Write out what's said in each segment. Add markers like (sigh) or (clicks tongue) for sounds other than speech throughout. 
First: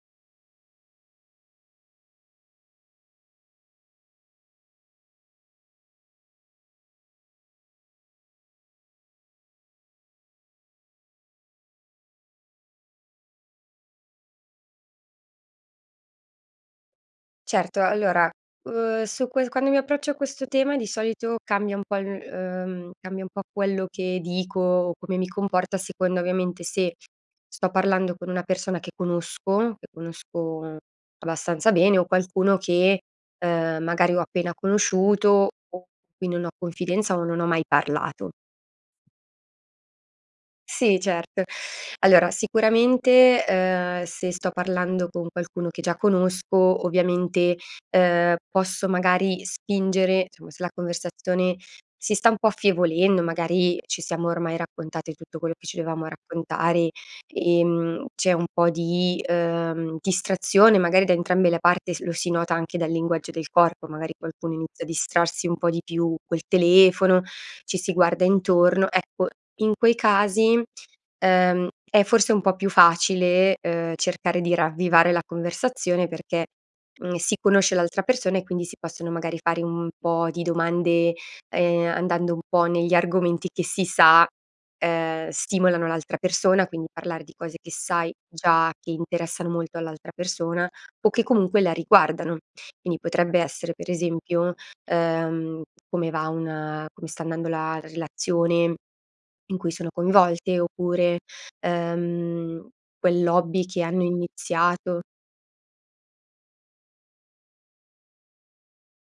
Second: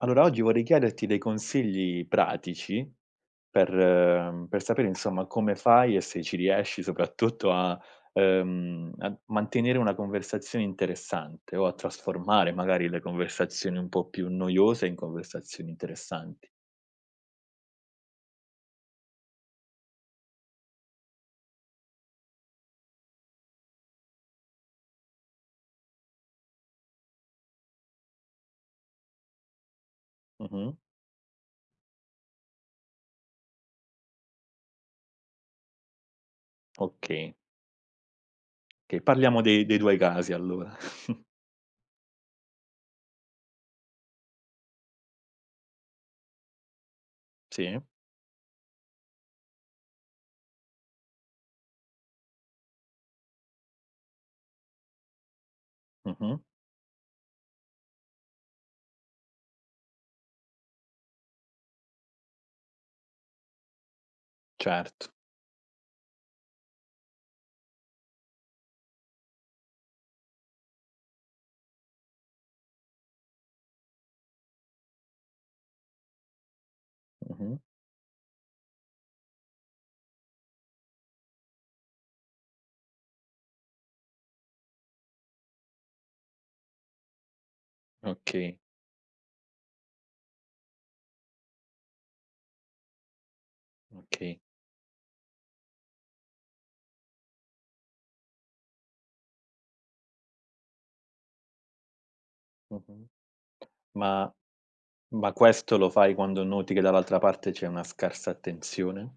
Allora oggi vorrei chiederti dei consigli pratici per per sapere insomma, come fai e se ci riesci soprattutto a, uhm, a mantenere una conversazione interessante o a trasformare magari le conversazioni un po' più noiose in conversazioni interessanti. Certo, allora, uhm, su ques quando mi approccio a questo tema, di solito cambia un po' cambia il uhm, cambia un po' quello che dico, come mi comporto, a seconda ovviamente, se sto parlando con una persona che conosco, che Mh-mh. conosco abbastanza bene o qualcuno che, uhm, magari ho appena conosciuto, o (unintelligible) cui non ho confidenza o Okay. non ho mai parlato. Okay, parliamo dei dei tuoi casi allora. Sì (chuckles) certo, (inhales) allora sicuramente, uhm, se sto parlando con qualcuno che già conosco, ovviamente, Sì. uhm, posso magari spingere, insomma se la conversazione si sta un po' affievolendo, magari ci siamo ormai raccontate tutto quello che ci dovevamo Mh-mh. raccontare, ehm, c'è un po' di, uhm, distrazione magari da entrambe la parte, s lo si nota anche dal linguaggio del corpo, magari qualcuno inizia a Certo. distrarsi un po' di più col telefono, ci si guarda intorno, ecco, in quei casi, uhm, è forse un po' più facile, uhm, cercare di ravvivare la conversazione perché, mhmm, si Mh-mh. conosce l'altra persona, e quindi si possono magari fare un po' di domande, ehm, andando un po' negli argomenti che si sa, ehm, stimolano l'altra persona, quindi parlare di cose che sai Okay. già che interessano molto all'altra persona, o che comunque la riguardano, quindi potrebbe essere per Okay. esempio, uhm, come va un come sta andando la relazione in cui sono coinvolte, oppure, uhm, Mh-mh. quell'hobby che hanno Ma iniziato ma questo lo fai quando noti che dall'altra parte c'è una scarsa attenzione?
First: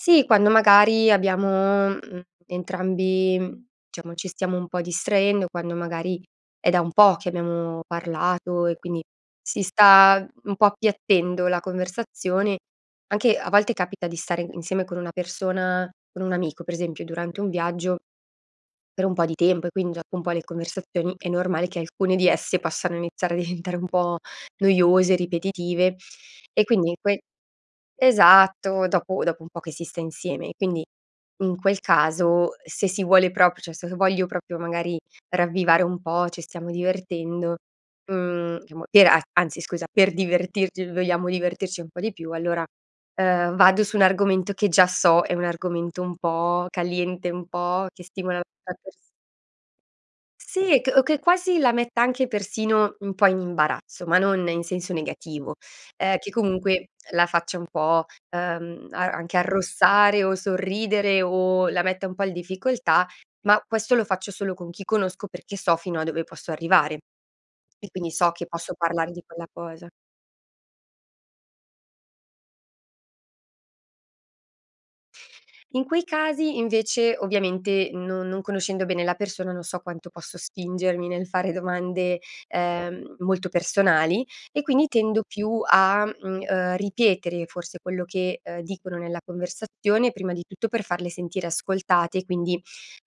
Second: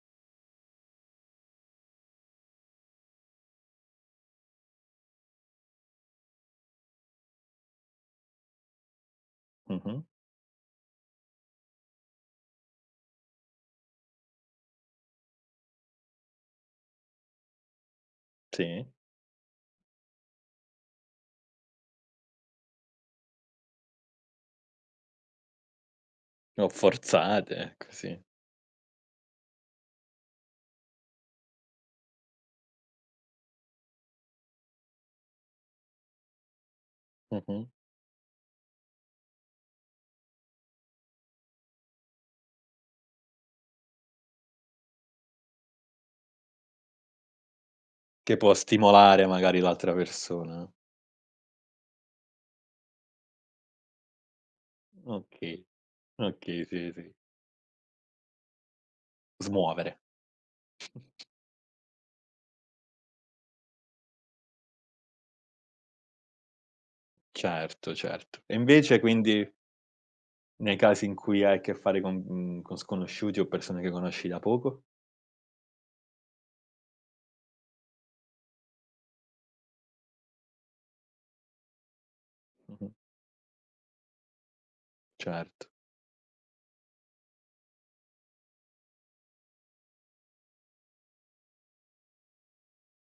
Sì, quando magari abbiamo, mhmm, entrambi, diciamo ci stiamo un po' distraendo, quando magari, è da un po' che abbiamo parlato e quindi, si Mh-mh. sta un po' appiattendo la conversazione, anche a volte capita di stare insieme con una persona, con un amico per esempio durante un viaggio Sì. per un po' di tempo e quindi gia un po' le conversazioni è normale che alcune di esse possano iniziare a diventare un po' noiose, ripetitive, e O quindi in quei forzate ecco, sì. esatto dopo dopo un po' che si sta insieme e quindi, in quel caso se si vuole propr cioè se voglio proprio magari ravvivare un po', ci stiamo divertendo, Mh-mh. mhmm, chiamo per a anzi scusa per divertirci, vogliamo divertirci un po' di più allora, uhm, vado su un argomento che già so è un argomento un po' caliente un po' che Che stimola l'a può ta pers stimolare magari l'altra persona. sì c o che quasi la metta anche persino un po' in imbarazzo, ma non in senso negativo, Okay, ehm, che okay, comunque sì, sì. la faccia un po', uhm, a anche Smuovere. arrossare o sorridere (chuckles) o la metta un po' il difficoltà, ma questo lo faccio solo con chi conosco, perché so fino a dove posso arrivare, e Certo, quindi so certo che e posso invece parlare di quella quindi cosa. nei casi in cui hai a che fare con, mhmm, con sconosciuti o persone che conosci da poco? In quei casi invece, ovviamente, no non conoscendo bene la persona, non so quanto posso spingermi nel fare domande, Mh-mh. ehm, molto personali e quindi tendo più Certo. a, mhmm, uhm, ripetere forse quello che, uhm, dicono nella conversazione, prima di tutto per farle sentire ascoltate, quindi,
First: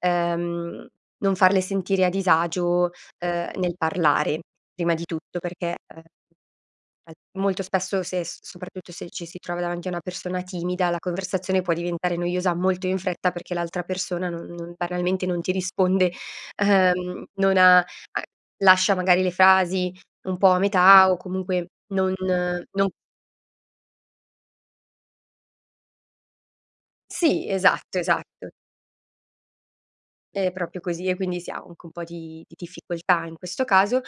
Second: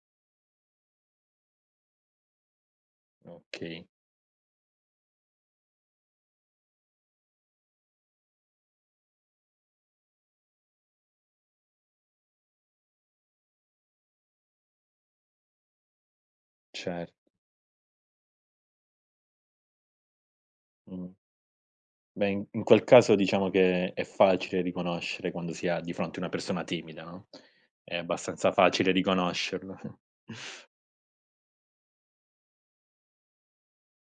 uhm, non farle sentire a disagio, uhm, nel Okay. parlare, prima di tutto perché, uhm al molto spesso se s soprattutto se ci si trova davanti a una persona timida la conversazione può diventare noiosa molto in fretta perché l'altra persona non non banalmente non ti risponde, (inhales) Cer uhm, non ha a lascia magari le frasi un po' a metà Mh. o comunque non Beh in in quel no caso diciamo che, è facile riconoscere quando si ha di fronte una persona timida, no. Sì, È esatto, esatto. abbastanza facile riconoscerlo. (chuckles) È proprio così e quindi sì ha anche un po' di di difficoltà in questo caso,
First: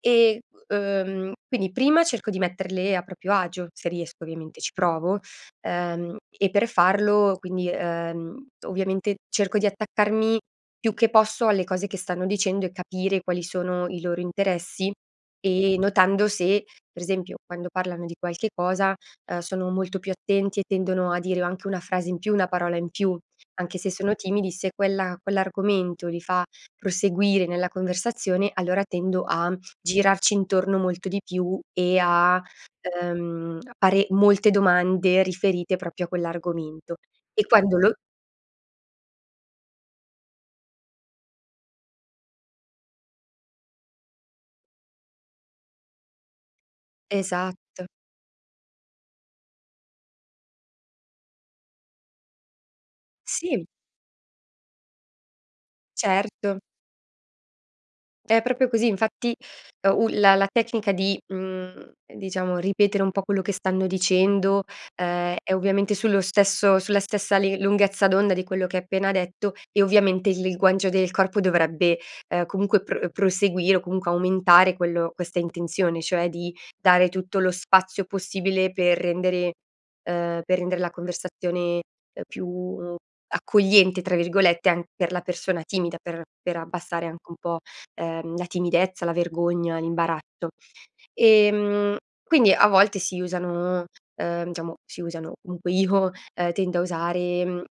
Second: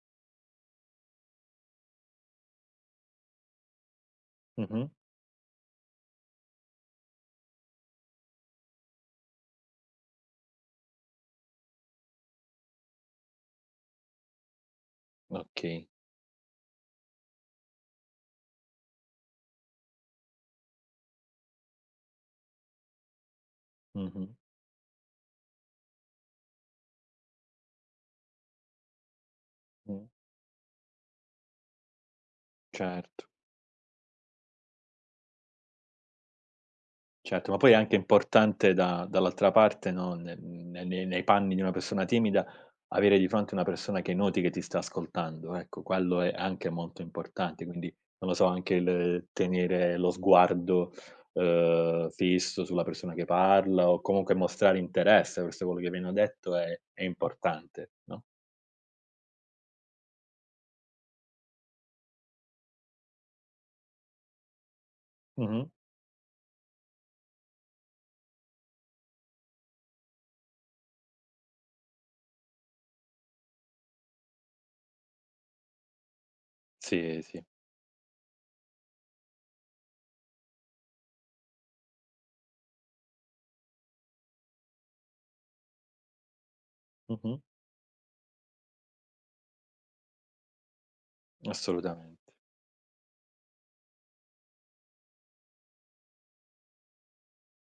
ehm, uhm, quindi prima cerco di metterle a proprio agio, se riesco ovviamente, ci Mh-mh. provo, uhm, e per farlo quindi, uhm, ovviamente cerco di attaccarmi più che posso alle cose che stanno dicendo e capire quali sono i loro interessi, e Okay. notando se, per esempio, quando parlano di qualche cosa, uhm, sono molto più attenti e tendono a dire o anche una frase in più, una parola in più, anche se sono Mh-mh. timidi se quella quell'argomento li fa proseguire nella conversazione, allora tendo a Mh. girarci intorno molto di più e a, Certo. uhm, pare molte domande riferite proprio a quell'argomento e Certo, ma poi è quando lo anche importante da dall'altra parte no, ne n nei nei panni di una persona timida, avere di fronte una persona che noti che ti sta ascoltando ecco, quello è anche molto importante Esatto. quindi, non lo so, anche il tenere lo sguardo, uhm, fisso sulla persona che Si. parla o comunque mostrare interesse verso quello che viene detto Certo. è è importante no? È proprio così, infatti, u la la tecnica di, mhmm, diciamo ripetere un po' quello che stanno dicendo, ehm, è Mh-mh. ovviamente sullo stesso sulla stessa li lunghezza d'onda di quello che ha appena detto, e ovviamente il linguaggio del corpo dovrebbe, uhm, comunque pro proseguire, o comunque aumentare quello questa intenzione, cioè di dare Sì, tutto sì. lo spazio possibile per rendere, uhm, per rendere la conversazione più "accogliente" tra virgolette, anc per la persona timida, per per abbassare anche un Mh-mh. po', ehm, la timidezza, la vergogna, l'imbarazzo. Ehm, Assolutamente. quindi a volte si usano, uhm, diciamo si usano, comunque io, uhm, tendo a usare, mhmm, uhm,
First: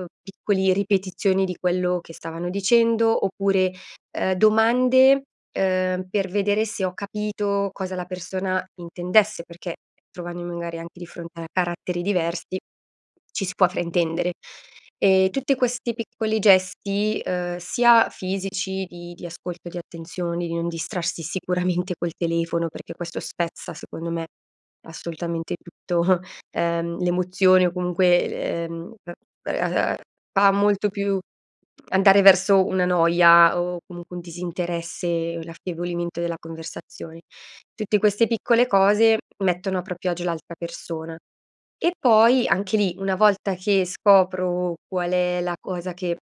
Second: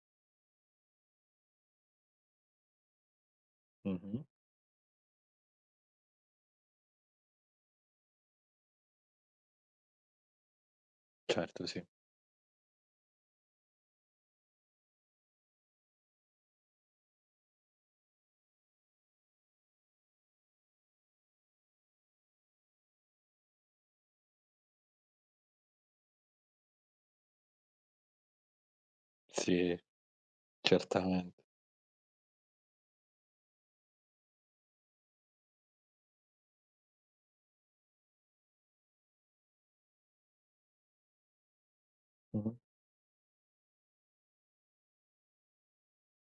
uhm, piccoli ripetizioni di quello che stavano dicendo oppure, Mh-mh. ehm, domande, ehm, per vedere se ho capito cosa la persona intendesse perché, trovandomi magari anche di fronte a Certo, sì. caratteri diversi, ci si può fraintendere. Ehm, tutte questi piccoli gesti, uhm, sia fisici, di di ascolto, di attenzioni, di non distrarsi sicuramente col telefono, perché questo spezza secondo me assolutamente tutto, (chuckles) uhm, l'emozione o comunque, l ehm, uhm, Sì, (unintelligible) fa molto più certamente. andare verso una noia o comunque un disinteresse, l'affievolimento della conversazione; tutte queste piccole cose, mettono a proprio agio l'altra persona. E poi Mh-mh. anche lì, una volta che scopro, qual è la cosa che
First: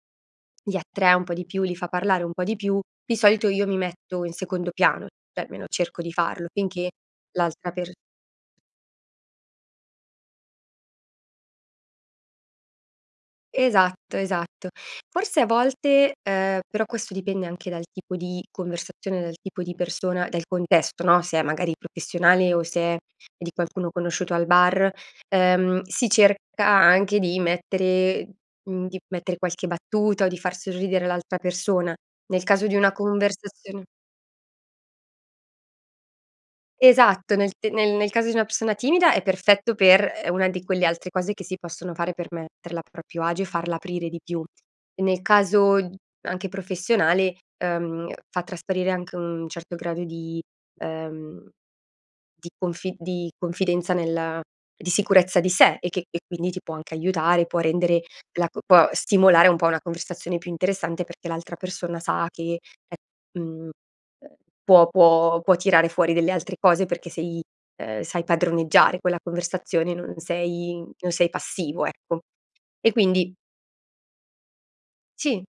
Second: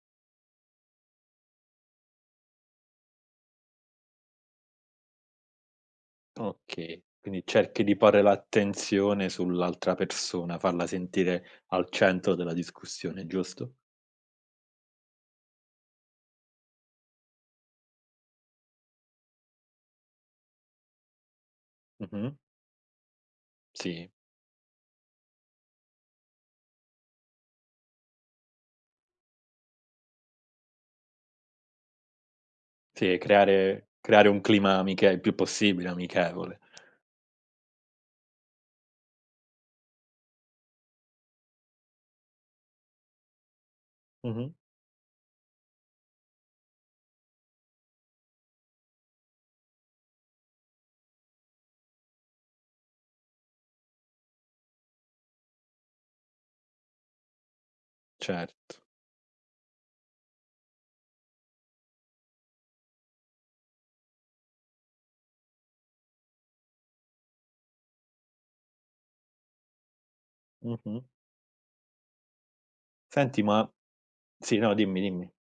li attrae un po' di più, li fa parlare un po' di più, di solito io mi metto in secondo piano, cioè almeno cerco di farlo finché Okay, quindi l'altra cerchi per di porre l'attenzione sull'altra persona, farla sentire al centro della discussione giusto? Esatto, esatto, forse a volte, uhm, però questo dipende anche dal tipo di conversazione, dal tipo di persona, del contesto, no, se è magari Mh-mh. professionale o se è di qualcuno Sì. conosciuto al bar, uhm, si cerca anche di mettere, mhmm, di mettere qualche battuta o di far sorridere l'altra persona, nel caso di una Sì, conversazione... creare creare un clima amiche il più possibile amichevole. Esatto, nel te nel nel caso di una persona timida è perfetto per, ehm, è una di quelle altre cose che si possono fare per metterla a proprio agio e farla aprire di più. Mh-mh. E nel caso, anche professionale, uhm, fa trasparire anche un certo grado di, ehm, di confi di confidenza nel di sicurezza di sé e che e quindi ti può anche aiutare, può rendere la c Certo. può stimolare un po' una conversazione più interessante, perché l'altra persona sa che è mhmm, uhm, può può può tirare fuori delle altre cose, perché sei, uhm, sai padroneggiare quella conversazione, non sei Mh-mh. non sei passivo ecco e quindi Senti ma sì, no, dimmi, dimmi. sì,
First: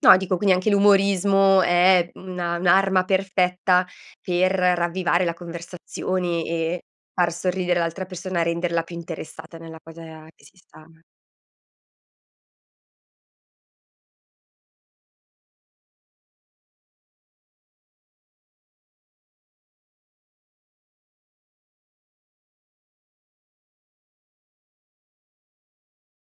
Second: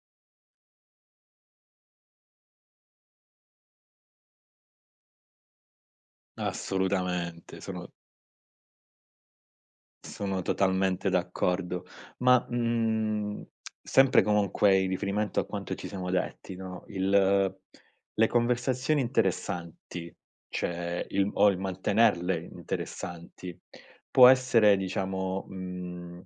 no dico, quindi anche l'umorismo è una un'arma perfetta per ravvivare la conversazione e far Assolutamente, sorridere sono l'altra persona, renderla più interessata nella cosa sono che si sta totalmente d'accordo! Ma, mhmm, (smacks lips) sempre comunque in riferimento a quanto ci siamo detti, no, il le conversazioni interessanti, cioè il o il mantenerle interessanti, può essere diciamo, mhmm,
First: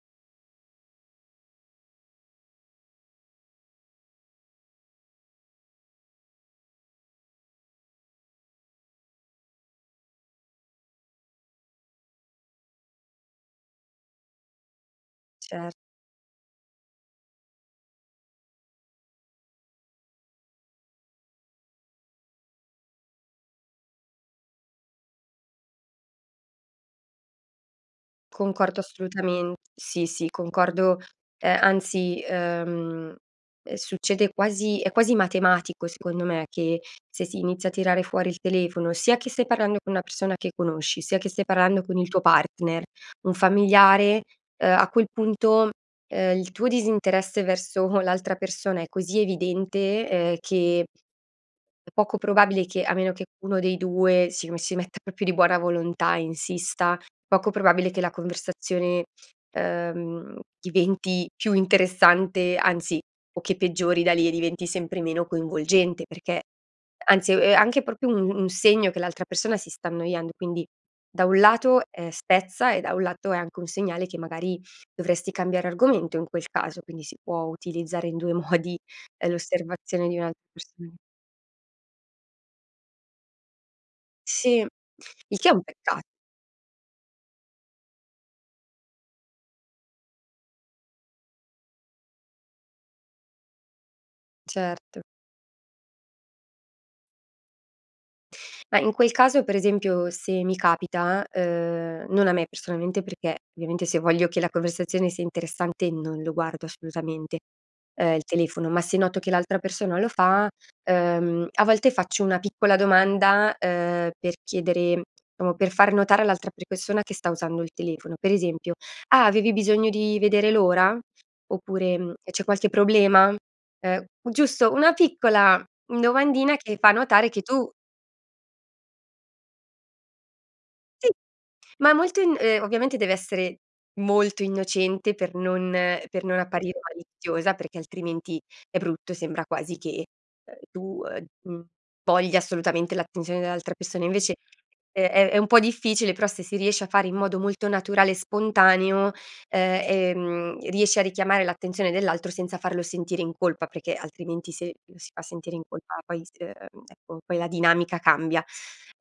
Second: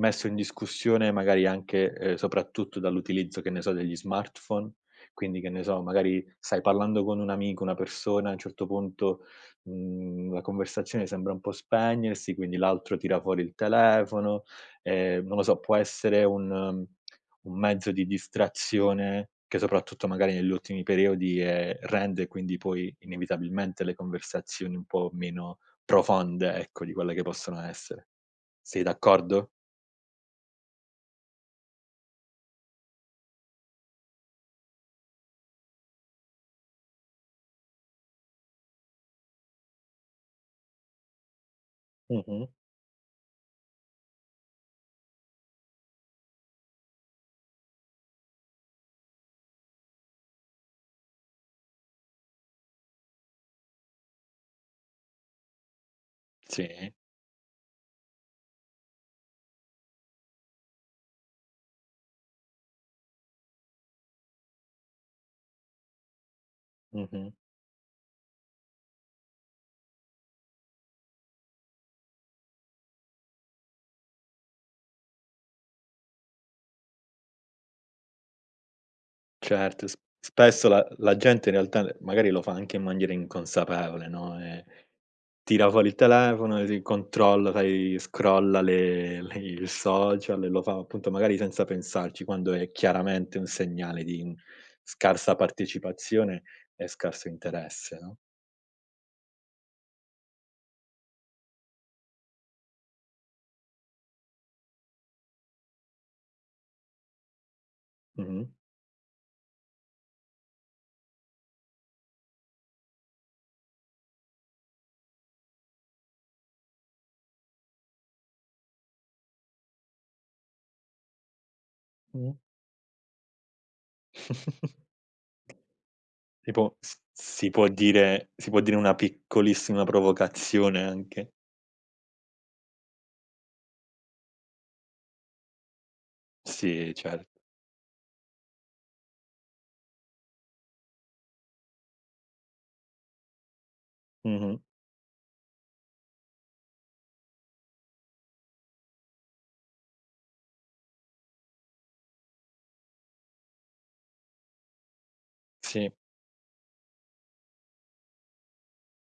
messo in discussione magari anche, uhm, soprattutto dall'utilizzo che ne so, degli smartphone? Quindi, che ne so, magari stai parlando con un amico, una persona a un certo punto, mhmm, la conversazione sembra un po' spegnersi, quindi l'altro tira fuori il telefono, ehm, non lo so, Cer può essere un (clicks tongue) un mezzo di distrazione, che soprattutto magari negli ultimi periodi, ehm, rende quindi poi inevitabilmente le conversazioni un po' meno profonde ecco, di quelle che possono essere. Concordo Sei d'accordo? assolutamen sì, sì concordo, ehm, anzi, uhm, ehm succede quasi è quasi matematico secondo me, che se si inizia a tirare fuori il telefono, sia che stai parlando con una persona che conosci, sia che stai parlando con il tuo Mh-mh. partner, un familiare, uhm, a quel punto, uhm, il tuo disinteresse verso l'altra persona è cosi evidente, ehm, che è poco probabile che a meno che uno dei due si me si metta proprio di buona volontà, Sì. insista, poco probabile che la conversazione, ehm, mhmm, diventi più interessante, anzi, o che peggiori da lì e diventi sempre meno coinvolgente perché, Mh-mh. anzi ehm, è anche proprio un un segno che l'altra persona si sta annoiando, e quindi da un lato, ehm, spezza e da un lato, è anche un segnale che magari, dovresti cambiare argomento in quel caso, quindi si può utilizzare in due modi, ehm, Certo, s l'osservazione di un'alt spesso la persona. la gente in realtà ne magari lo fa anche in maniera inconsapevole, no. Sì, Eh, il che è un tira fuori il peccat telefono e s controlla, sai scrolla le le il social e lo fa appunto, magari senza pensarci, quando è chiaramente un segnale di Certo. scarsa partecipazione e scarso interesse, no? Mah, in quel caso per esempio se mi capita, uhm, non a me personalmente perché, ovviamente, se voglio che la conversazione sia interessante non lo guardo assolutamente, uhm, il Mh-mh. telefono, ma se noto che l'altra persona lo fa, uhm, a volte faccio una piccola domanda, uhm, per chiedere diciamo per far notare all'altra pre persona che sta usando il telefono, per esempio: "Ah avevi bisogno di vedere l'ora?" oppure, mhmm: Mh. "C'è qualche problema?" uhm, giusto (chuckles) una piccola domandina Tipo che fa s capire che si può tu dire si può dire una piccolissima provocazione Sì, anche? ma molto in ehm, ovviamente deve essere molto innocente, per non per non apparire Sì, certo. maliziosa, perché altrimenti è brutto, sembra quasi che, uhm, tu, uhm, mhmm, voglia assolutamente l'attenzione dell'altra persona invece, Mh-mh. è è è un po' difficile però se si riesce a fare in modo molto naturale e spontaneo, uhm, ehm, riesce a richiamare l'attenzione dell'altro senza farlo sentire in colpa, perché, altrimenti se lo si fa sentire in Sì. colpa poi s uhm, ecco poi la dinamica cambia.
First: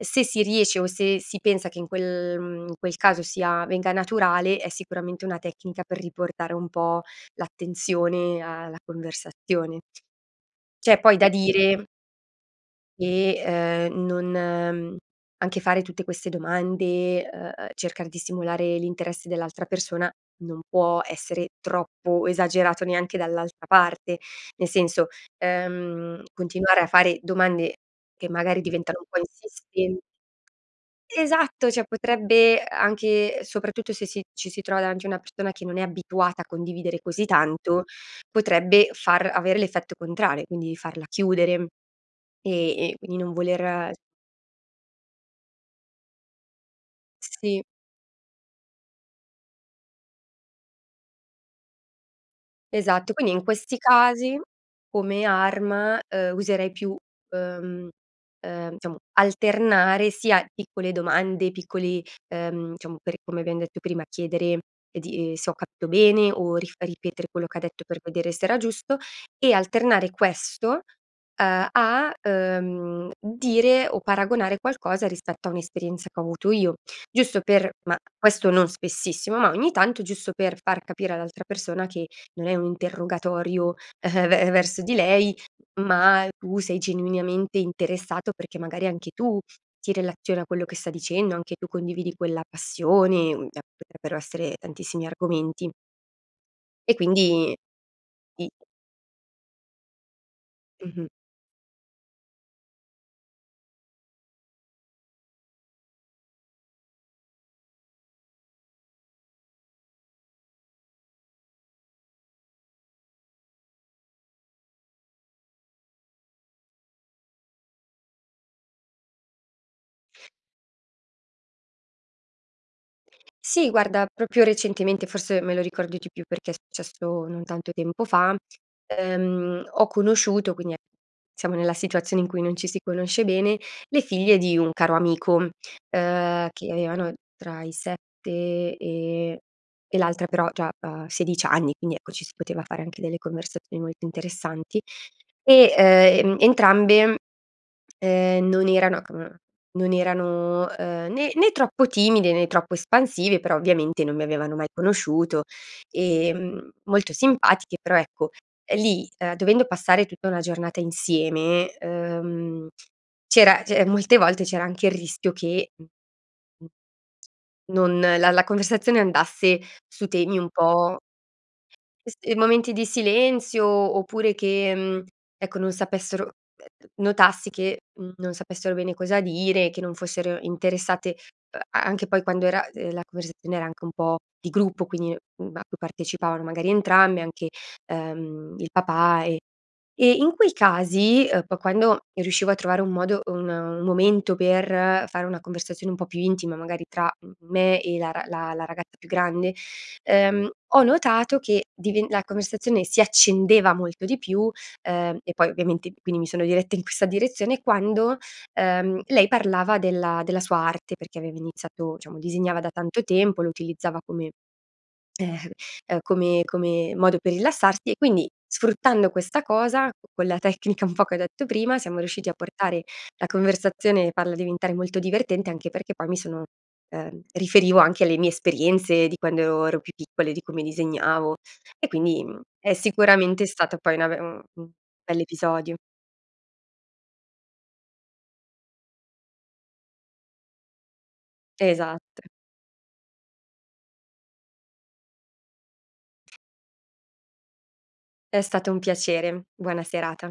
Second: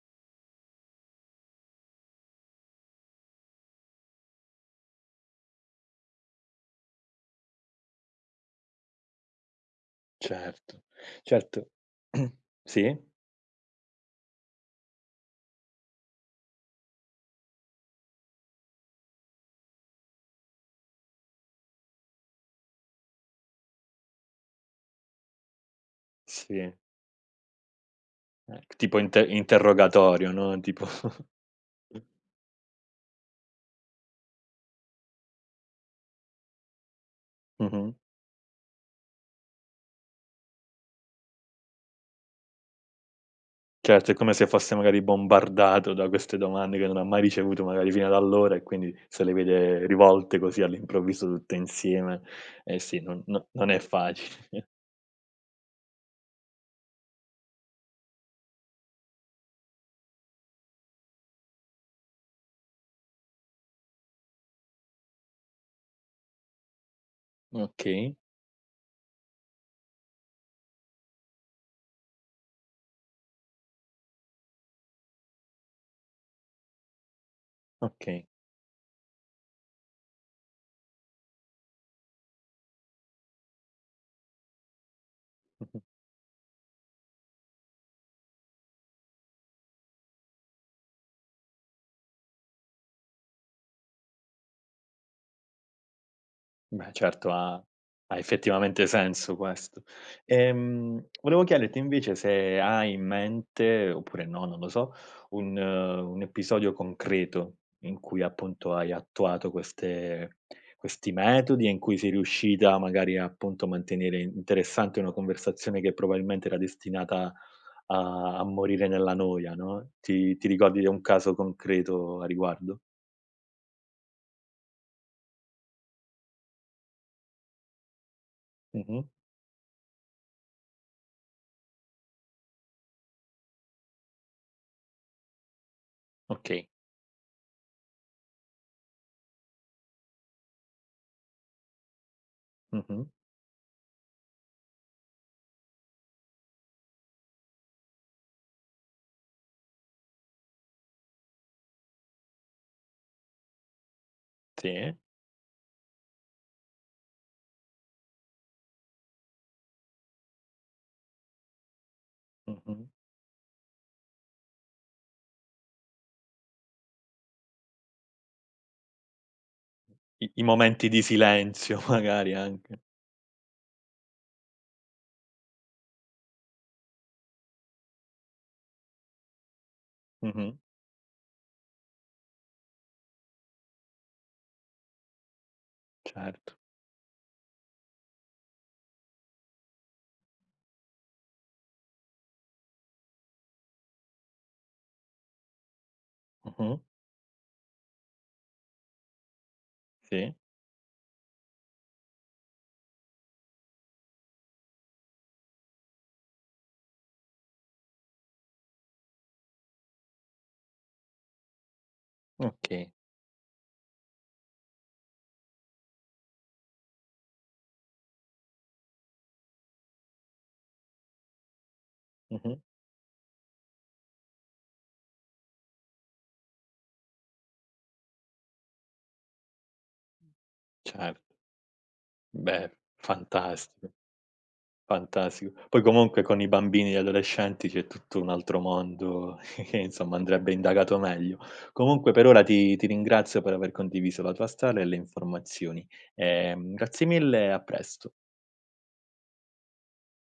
Se si riesce o se si pensa che in quel, mhmm, in quel caso sia venga naturale, è sicuramente una tecnica per riportare un po' l'attenzione a la conversazione. Certo, C'è poi da certo, dire (clears throat) sì. che, uhm, non, uhm, anche fare tutte queste domande, uhm, uhm, cercar di simulare l'interesse dell'altra persona, non può essere troppo esagerato neanche dall'altra parte, nel senso, uhm, Sì. continuare a fare domande che magari Eh, c tipo diventano un po' inte insisten interrogatorio, no. Tipo Esatto! Cioè (giggles) potrebbe anche, soprattutto, se si ci si trova davanti una persona che non è abituata a condividere così tanto, Mh-mh. potrebbe far avere l'effetto contrario, quindi farla chiudere, e e quindi non voler Certo, è come se fosse magari bombardato da queste domande che non ha mai Sì. ricevuto magari fino ad allora, e quindi se le vede rivolte, così all'improvviso, tutte insieme, eh sì, Esatto, non quindi in no non questi è facile. casi (chuckles) come arma, uhm, userei più, uhm, uhm, diciamo alternare sia piccole domande, piccoli, uhm, diciamo per come abbiam detto prima, chiedere di ehm, se ho capito bene, o rif ripetere quello che ha detto per Okay. vedere se era giusto, e alternare questo, uhm a, uhm, dire o paragonare qualcosa rispetto a un'esperienza che ho avuto io, giusto per ma Okay. questo non spessissimo, ma ogni tanto, giusto per far capire all'altra persona che, non è un interrogatorio (chuckles) ve verso di lei, Mh-mh. ma tu sei genuinamente interessato perché magari anche tu ti relazioni a quello che sta dicendo, anche tu condividi quella passione, mhmm, a (unintelligible) potrebbero essere tantissimi argomenti. Beh E certo, quindi, ha ha ti effettivamente senso queso. Ehm, Mh-mh. volevo chiederti invece se hai in mente oppure no, non lo so, un un episodio concreto in cui appunto, hai attuato queste questi metodi e in cui sei riuscita magari appunto, a mantenere interessante una conversazione che, probabilmente, era destinata a a morire nella noia, no. Ti ti ricordi di un caso concreto a riguardo? Sì guarda, proprio recentemente, forse me lo ricordo di più perché è successo non tanto tempo fa, Mh-mh. ehm, ho conosciuto, quindi e siamo nella situazione in cui non ci si conosce bene, le figlie di un caro amico, uhm, Okay. che avevano tra i 7 e e l'altra però già ha 16 anni quindi ecco, ci si poteva fare anche Mh-mh. delle conversazioni molto interessanti. E, ehm, e entrambe, uhm, non erano (unintelligible) non erano, uhm, né né troppo timide, né troppo espansive, però ovviamente non mi avevano mai Sì. conosciuto, ehm, molto simpatiche però ecco, lì, uhm, dovendo passare tutta una giornata insieme, uhm, Mh-mh. c'era che molte volte c'era anche il rischio che non la la conversazione andasse su I temi i un momenti po' di silenzio s magari e momenti anche. di silenzio, oppure che, mhmm, ecco non sapessero ehm, ehm, notassi che, mhmm, non sapessero bene cosa dire, che non fossero Mh-mh. interessate a anche poi quando era uhm, de la conversazione era anche un po' di gruppo, quindi a cui partecipavano Certo. magari entrambe anche, ehm, il papà e e in quei casi, uhm, po quando riuscivo a trovare un modo un un momento per fare una conversazione un po' più intima, Mh-mh. magari tra me e la r la ragazza più grande, Sì. uhm, ho notato che diven la conversazione si accendeva molto di più, uhm, e poi ovviamente quindi mi sono diretta in questa direzione, quando, uhm, lei parlava della della sua arte, perché aveva iniziato, diciamo disegnava da Okay. tanto tempo, lo utilizzava come (sighs) come come modo per rilassarsi, e quindi, sfruttando questa cosa con la tecnica un po' che ho detto prima, siamo riusciti a Mh-mh. portare la conversazione, farla diventare molto divertente, anche perché poi mi sono, uhm, riferivo anche alle mie esperienze, di quando ero più piccole, di come Cer disegnavo e quindi, mhmm, Beh, è sicuramente stata fantastico. poi una be un mhmm, Fantastico, bell'episodio. poi comunque con i bambini, gli adolescenti c'è tutto un altro mondo (chuckles) insomma andrebbe indagato meglio, comunque per Esatto. ora ti ti ringrazio per aver condiviso la tua strada e le informazioni, ehm, grazie mille e a presto. È stato un piacere, buona serata.